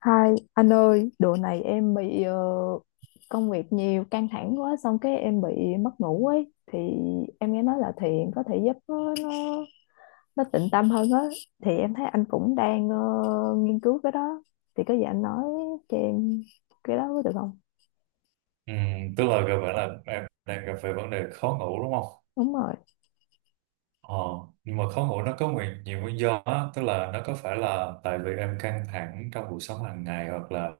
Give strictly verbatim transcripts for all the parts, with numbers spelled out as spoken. Hai anh ơi, độ này em bị ờ, công việc nhiều căng thẳng quá xong cái em bị mất ngủ ấy thì em nghe nói là thiền có thể giúp nó nó, nó tịnh tâm hơn á thì em thấy anh cũng đang ờ, nghiên cứu cái đó thì có gì anh nói cho em cái đó có được không? Ừ, tức là gặp bạn là em đang gặp phải vấn đề khó ngủ đúng không? Đúng rồi. Ờ, nhưng mà khó ngủ nó có nguyên, nhiều nguyên do á, tức là nó có phải là tại vì em căng thẳng trong cuộc sống hàng ngày hoặc là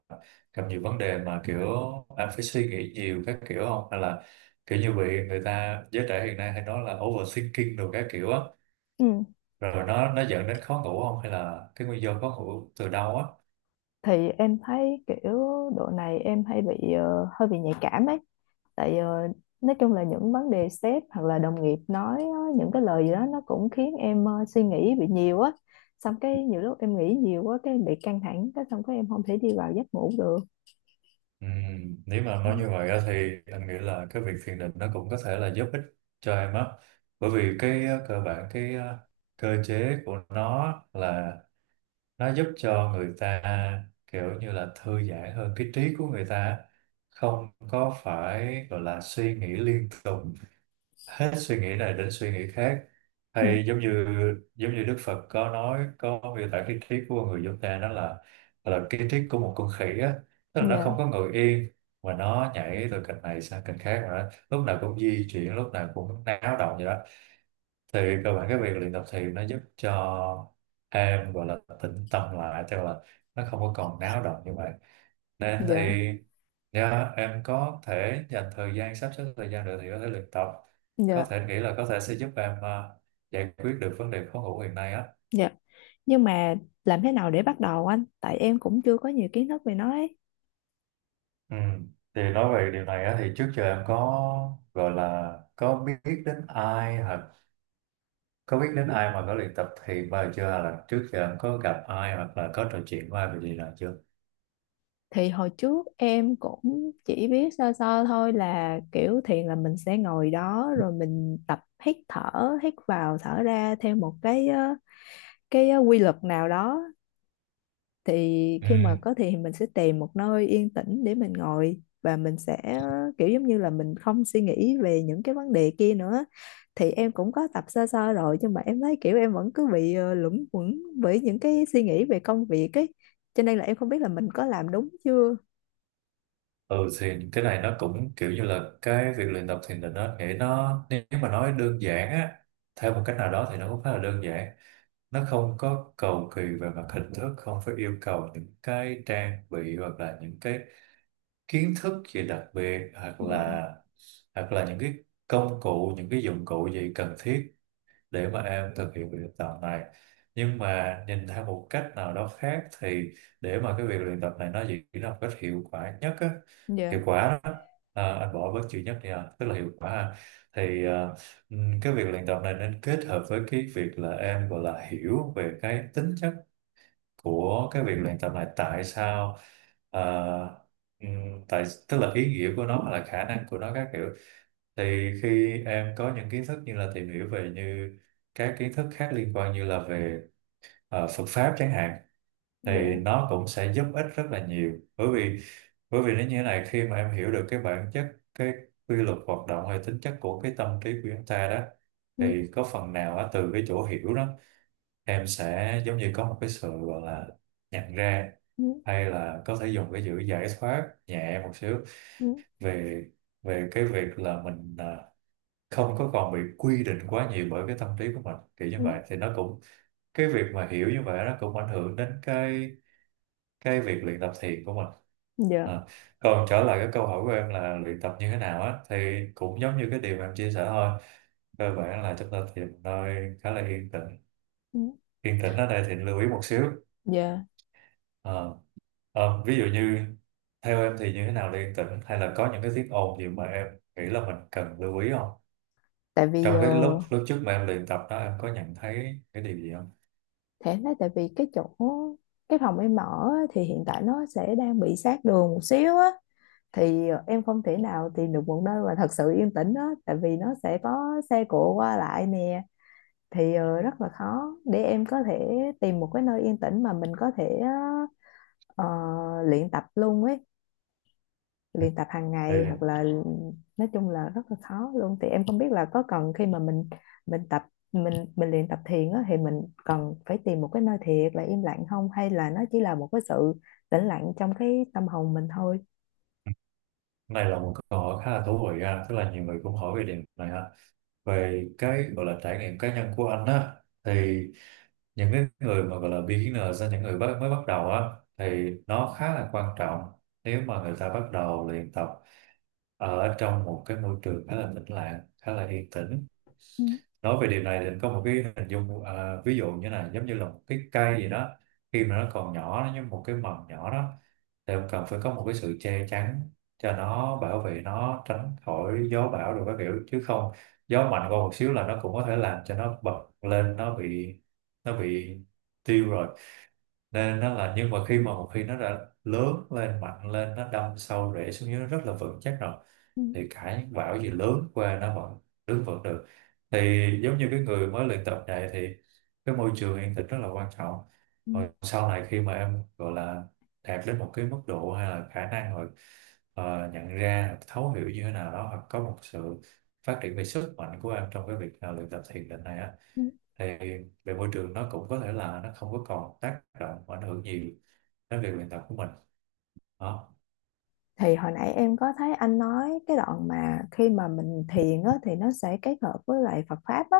gặp nhiều vấn đề mà kiểu em phải suy nghĩ nhiều các kiểu không? Hay là kiểu như bị người ta giới trẻ hiện nay hay nói là overthinking đồ các kiểu á, Ừ. rồi nó nó dẫn đến khó ngủ không? Hay là cái nguyên do khó ngủ từ đâu á? Thì em thấy kiểu độ này em hay bị ờ, hơi bị nhạy cảm ấy tại ờ, nói chung là những vấn đề sếp hoặc là đồng nghiệp nói á, những cái lời gì đó nó cũng khiến em ờ, suy nghĩ bị nhiều á xong cái nhiều lúc em nghĩ nhiều quá cái em bị căng thẳng cái xong cái em không thể đi vào giấc ngủ được. Ừ, nếu mà nói như vậy á thì anh nghĩ là cái việc thiền định nó cũng có thể là giúp ích cho em á, bởi vì cái ờ, cơ bản cái ờ, cơ chế của nó là nó giúp cho người ta kiểu như là thư giãn hơn cái trí của người ta, không có phải gọi là suy nghĩ liên tục, hết suy nghĩ này đến suy nghĩ khác, Ừ, hay giống như giống như Đức Phật có nói, có miêu tả cái triết của người chúng ta đó là là cái triết của một con khỉ á, tức là nó không dạ có ngồi yên mà nó nhảy từ cành này sang cành khác, mà nó lúc nào cũng di chuyển, lúc nào cũng náo động vậy đó. Thì cơ bản cái việc luyện tập thiền nó giúp cho em gọi là tĩnh tâm lại, tức là nó không có còn náo động như vậy nên dạ thì yeah, em có thể dành thời gian, sắp xếp thời gian được thì có thể luyện tập, có dạ thể nghĩ là có thể sẽ giúp em ờ, giải quyết được vấn đề khó ngủ hiện nay á. dạ. Nhưng mà làm thế nào để bắt đầu anh tại em cũng chưa có nhiều kiến thức về nó ấy. Ừ. Thì nói về điều này á, thì trước giờ em có gọi là có biết đến ai, hoặc có biết đến ai mà có luyện tập thiền bao giờ chưa, hay là trước giờ em có gặp ai hoặc là có trò chuyện với ai về điều này chưa? Thì hồi trước em cũng chỉ biết sơ sơ thôi là kiểu thiền là mình sẽ ngồi đó rồi mình tập hít thở hít vào thở ra theo một cái ờ, cái ờ, quy luật nào đó thì Ừ. khi mà có thì mình sẽ tìm một nơi yên tĩnh để mình ngồi và mình sẽ ờ, kiểu giống như là mình không suy nghĩ về những cái vấn đề kia nữa thì em cũng có tập sơ sơ rồi nhưng mà em thấy kiểu em vẫn cứ bị ờ, luẩn quẩn bởi những cái suy nghĩ về công việc ấy cho nên là em không biết là mình có làm đúng chưa. Ừ, thì cái này nó cũng kiểu như là cái việc luyện tập thiền định nó nghĩa nó nếu mà nói đơn giản á, theo một cách nào đó thì nó cũng khá là đơn giản, nó không có cầu kỳ về mặt hình thức, không phải yêu cầu những cái trang bị hoặc là những cái kiến thức gì đặc biệt, hoặc Dạ là hoặc là những cái công cụ, những cái dụng cụ gì cần thiết để mà em thực hiện việc luyện tập này. Nhưng mà nhìn theo một cách nào đó khác thì để mà cái việc luyện tập này nó diễn ra một cách hiệu quả nhất á, hiệu dạ quả đó. À, anh bỏ bớt chữ nhất đi à, tức là hiệu quả ha. Thì à, ừm, cái việc luyện tập này nên kết hợp với cái việc là em gọi là hiểu về cái tính chất của cái việc luyện tập này, tại sao à, ừm, tại tức là ý nghĩa của nó hoặc là khả năng của nó các kiểu. Thì khi em có những kiến thức như là tìm hiểu về như các kiến thức khác liên quan như là về ờ, Phật pháp chẳng hạn, thì dạ. nó cũng sẽ giúp ích rất là nhiều, bởi vì bởi vì nó như thế này, khi mà em hiểu được cái bản chất, cái quy luật hoạt động hay tính chất của cái tâm trí của chúng ta đó, Ừ, thì có phần nào á, từ cái chỗ hiểu đó em sẽ giống như có một cái sự gọi là nhận ra, ừ, hay là có thể dùng cái chữ giải thoát nhẹ một xíu ừ, về về cái việc là mình à, không có còn bị quy định quá nhiều bởi cái tâm trí của mình, kiểu như ừ. Ừ. vậy thì nó cũng, cái việc mà hiểu như vậy nó cũng ảnh hưởng đến cái cái việc luyện tập thiền của mình. Dạ. À, còn trở lại cái câu hỏi của em là luyện tập như thế nào á, thì cũng giống như cái điều mà em chia sẻ thôi, cơ bản là chúng ta tìm nơi khá là yên tĩnh. Ừ, Yên tĩnh ở đây thì lưu ý một xíu. dạ. Ờ, ờ, Ví dụ như theo em thì như thế nào là yên tĩnh, hay là có những cái tiếng ồn gì mà em nghĩ là mình cần lưu ý không, tại vì trong ờ, cái lúc lúc trước mà em luyện tập đó em có nhận thấy cái điều gì không? Thế đấy tại vì cái chỗ cái phòng em ở á, thì hiện tại nó sẽ đang bị sát đường một xíu á thì ờ, em không thể nào tìm được một nơi mà thật sự yên tĩnh á tại vì nó sẽ có xe cộ qua lại nè thì ờ, rất là khó để em có thể tìm một cái nơi yên tĩnh mà mình có thể ờ, ờ, luyện tập luôn ấy, luyện tập hàng Thì ngày hoặc là nói chung là rất là khó luôn thì em không biết là có cần khi mà mình mình tập mình mình luyện tập thiền á, thì mình cần phải tìm một cái nơi thiệt là im lặng không hay là nó chỉ là một cái sự tĩnh lặng trong cái tâm hồn mình thôi. này là một câu hỏi khá là thú vị ha, tức là nhiều người cũng hỏi về điểm này ha. Về cái gọi là trải nghiệm cá nhân của anh á, thì những cái người mà gọi là beginner ra, những người bắt, mới bắt đầu á, thì nó khá là quan trọng nếu mà người ta bắt đầu luyện tập ở trong một cái môi trường khá là tĩnh lặng, khá là yên tĩnh. Ừ, Nói về điều này thì anh có một cái hình dung à, ví dụ như này, giống như là một cái cây gì đó, khi mà nó còn nhỏ, nó như một cái mầm nhỏ đó, thì ông cần phải có một cái sự che chắn cho nó, bảo vệ nó tránh khỏi gió bão rồi các kiểu, chứ không gió mạnh qua một xíu là nó cũng có thể làm cho nó bật lên, nó bị nó bị tiêu rồi. Nên nó là, nhưng mà khi mà một khi nó đã lớn lên, mạnh lên, nó đâm sâu rễ xuống dưới, nó rất là vững chắc rồi, ừ, thì cả những bão gì lớn qua nó vẫn đứng vững được. Thì giống như cái người mới luyện tập này thì cái môi trường yên tĩnh rất là quan trọng. ừ, Rồi sau này khi mà em gọi là đạt đến một cái mức độ hay là khả năng rồi, ờ, nhận ra, thấu hiểu như thế nào đó, hoặc có một sự phát triển về sức mạnh của em trong cái việc ờ, luyện tập thiền định này á, ừ. thì về môi trường nó cũng có thể là nó không có còn tác động và ảnh hưởng nhiều đến việc luyện tập của mình đó. Thì hồi nãy em có thấy anh nói cái đoạn mà khi mà mình thiền á, thì nó sẽ kết hợp với lại Phật pháp á,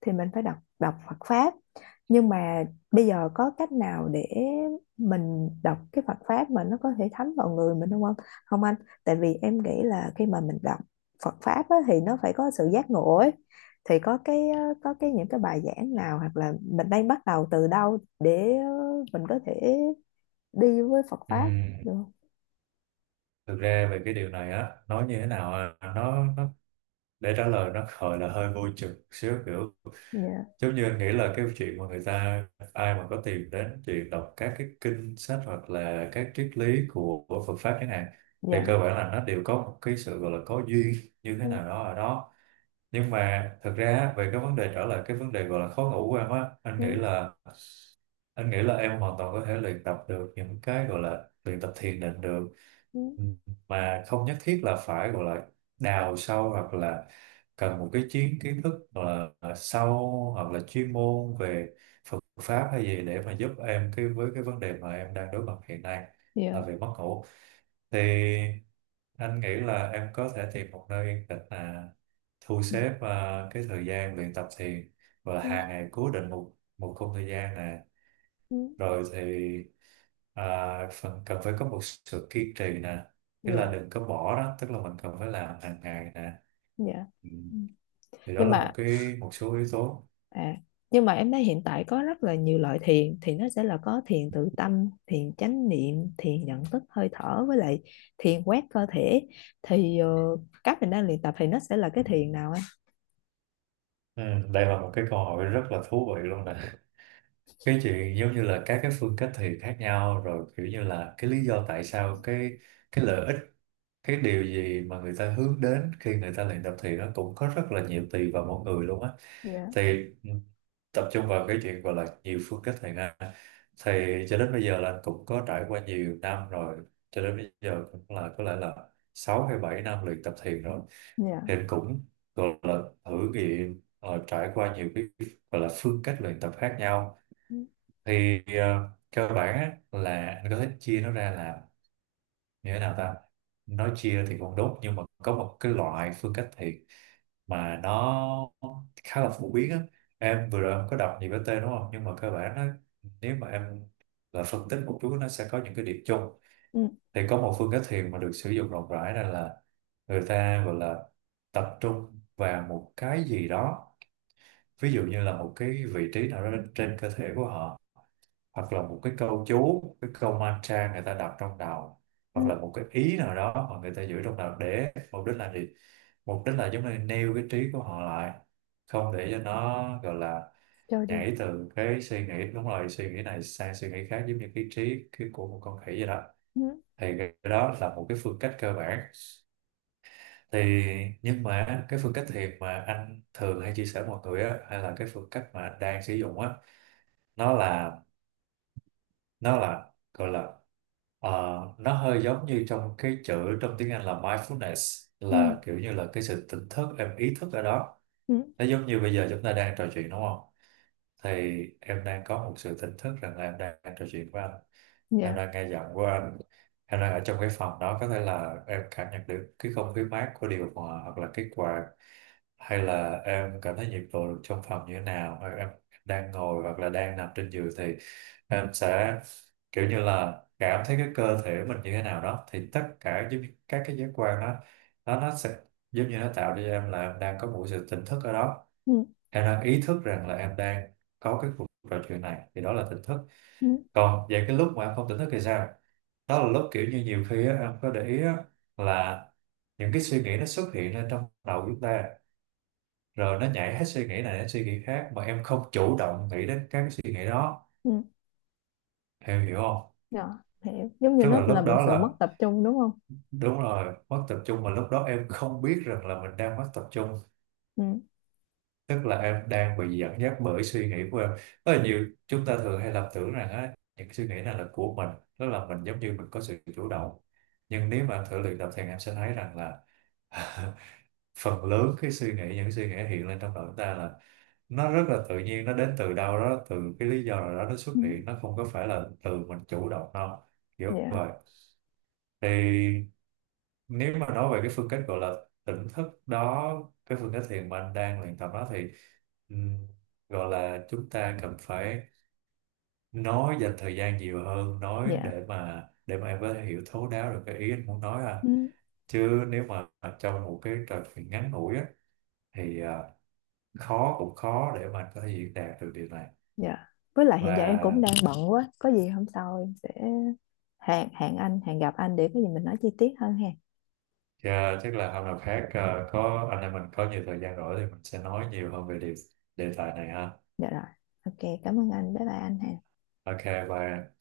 thì mình phải đọc đọc Phật pháp, nhưng mà bây giờ có cách nào để mình đọc cái Phật pháp mà nó có thể thấm vào người mình không không không anh, tại vì em nghĩ là khi mà mình đọc Phật pháp á, thì nó phải có sự giác ngộ ấy, thì có cái có cái những cái bài giảng nào hoặc là mình đang bắt đầu từ đâu để mình có thể đi với Phật pháp được Ừm, không? thực ra về cái điều này á, nói như thế nào à, nó, nó để trả lời nó gọi là hơi vô chừng xíu, kiểu Dạ giống như anh nghĩ là cái chuyện mà người ta, ai mà có tìm đến chuyện đọc các cái kinh sách hoặc là các triết lý của, của Phật pháp chẳng hạn, thì dạ. cơ bản là nó đều có một cái sự gọi là có duyên như thế Ừ. nào đó ở đó. Nhưng mà thực ra á, về cái vấn đề, trở lại cái vấn đề gọi là khó ngủ của em á, anh nghĩ Ừ, là anh nghĩ là em hoàn toàn có thể luyện tập được những cái gọi là luyện tập thiền định được. ừ, Ừ, mà không nhất thiết là phải gọi là đào sâu, hoặc là cần một cái chiến kiến thức gọi là sâu hoặc là chuyên môn về Phật pháp hay gì để mà giúp em cái với cái vấn đề mà em đang đối mặt hiện nay là dạ về mất ngủ. Thì anh nghĩ là em có thể tìm một nơi yên tĩnh, là thu ừ, xếp à, cái thời gian luyện tập thiền, và ừ, hàng ngày cố định một một khung thời gian, ừ, rồi thì à, phần cần phải có một sự kiên trì nè, tức là dạ đừng có bỏ đó, tức là mình cần phải làm hàng ngày nè. dạ. Ừ. Ừ. Thì đó Nhưng là một mà, cái một số yếu tố. à, nhưng mà em thấy hiện tại có rất là nhiều loại thiền thì nó sẽ là có thiền tự tâm, thiền chánh niệm, thiền nhận thức hơi thở, với lại thiền quét cơ thể, thì ờ, các mình đang luyện tập thì nó sẽ là cái thiền nào anh? ừ, Đây là một cái câu hỏi rất là thú vị luôn nè. Cái chuyện giống như là các cái phương cách thiền khác nhau, rồi kiểu như là cái lý do tại sao cái cái lợi ích, cái điều gì mà người ta hướng đến khi người ta luyện tập thiền, nó cũng có rất là nhiều, tùy vào mỗi người luôn á. Dạ Thì ừ, tập trung vào cái chuyện gọi là nhiều phương cách thầy ha. Thầy cho đến bây giờ là anh cũng có trải qua nhiều năm rồi, cho đến bây giờ cũng là có lẽ là sáu hay bảy năm luyện tập thiền rồi. dạ Thì anh cũng gọi là thử nghiệm, ờ, trải qua nhiều cái gọi là phương cách luyện tập khác nhau. ừ Thì ờ, cơ bản á, là anh có thể chia nó ra là như thế nào ta. Nói chia thì cũng đúng, nhưng mà có một cái loại phương cách thiền mà nó khá là phổ biến á. Em vừa rồi em có đọc nhiều cái tên đúng không, nhưng mà cơ bản nó, nếu mà em là phân tích một chút, nó sẽ có những cái điểm chung. ừ Thì có một phương cách thiền mà được sử dụng rộng rãi này là người ta gọi là tập trung vào một cái gì đó, ví dụ như là một cái vị trí nào đó trên cơ thể của họ, hoặc là một cái câu chú, cái câu mantra người ta đọc trong đầu, hoặc là ừ, một cái ý nào đó mà người ta giữ trong đầu, để mục đích là gì? Mục đích là giống như nêu cái trí của họ lại, không để cho nó gọi là cho đi nhảy từ cái suy nghĩ đúng rồi suy nghĩ này sang suy nghĩ khác, giống như cái trí cái của một con khỉ vậy đó. ừ Thì cái đó là một cái phương cách cơ bản. Thì nhưng mà cái phương cách thiền mà anh thường hay chia sẻ mọi người á, hay là cái phương cách mà anh đang sử dụng á, nó là nó là gọi là ờ, nó hơi giống như trong cái chữ trong tiếng Anh là mindfulness, ừ là kiểu như là cái sự tỉnh thức, em ý thức ở đó. ừ Nó giống như bây giờ chúng ta đang trò chuyện đúng không, thì em đang có một sự tỉnh thức rằng là em đang trò chuyện với anh, em dạ đang nghe giọng của anh, em đang ở trong cái phòng đó, có thể là em cảm nhận được cái không khí mát của điều hòa hoặc là cái quạt, hay là em cảm thấy nhiệt độ trong phòng như thế nào, hay em đang ngồi hoặc là đang nằm trên giường, thì em sẽ kiểu như là cảm thấy cái cơ thể mình như thế nào đó. Thì tất cả giống như các cái giác quan đó, nó nó sẽ giống như nó tạo cho em là em đang có một sự tỉnh thức ở đó, ừ em đang ý thức rằng là em đang có cái cuộc trò chuyện này, thì đó là tỉnh thức. ừ Còn về cái lúc mà em không tỉnh thức thì sao? Đó là lúc kiểu như nhiều khi á, em có để ý á, là những cái suy nghĩ nó xuất hiện lên trong đầu chúng ta, rồi nó nhảy hết suy nghĩ này đến suy nghĩ khác mà em không chủ động nghĩ đến các cái suy nghĩ đó. ừ Em hiểu không? dạ. Hiểu, giống như Tức nó là là lúc một đó sự mất là tập trung đúng không? đúng rồi, mất tập trung, mà lúc đó em không biết rằng là mình đang mất tập trung. Ừ Tức là em đang bị dẫn dắt bởi suy nghĩ của em. Rất là nhiều chúng ta thường hay lầm tưởng rằng á những suy nghĩ này là của mình, tức là mình giống như mình có sự chủ động. Nhưng nếu mà thử luyện tập thì em sẽ thấy rằng là phần lớn cái suy nghĩ những suy nghĩ hiện lên trong đầu chúng ta là nó rất là tự nhiên, nó đến từ đâu đó, từ cái lý do nào đó nó xuất ừ hiện, nó không có phải là từ mình chủ động đâu, kiểu dạ vậy. Thì nếu mà nói về cái phương cách gọi là tỉnh thức đó, cái phương cách thiền mà anh đang luyện tập đó thì ừm, gọi là chúng ta cần phải nói dành thời gian nhiều hơn nói dạ. để mà để mà em có thể hiểu thấu đáo được cái ý anh muốn nói à. Ừ. Chứ nếu mà trong một cái trò chuyện ngắn ngủi á, thì à, khó cũng khó để mà có thể diễn đạt được điều này. Dạ. Với lại hiện giờ em cũng Và đang bận quá, có gì hôm sau em sẽ hẹn hẹn anh, hẹn gặp anh để có gì mình nói chi tiết hơn ha. à, chắc là hôm nào khác, à, có anh em mình có nhiều thời gian rỗi thì mình sẽ nói nhiều hơn về điều đề tài này ha. Dạ rồi. Ok, cảm ơn anh. Bye bye anh ha. OK, bye.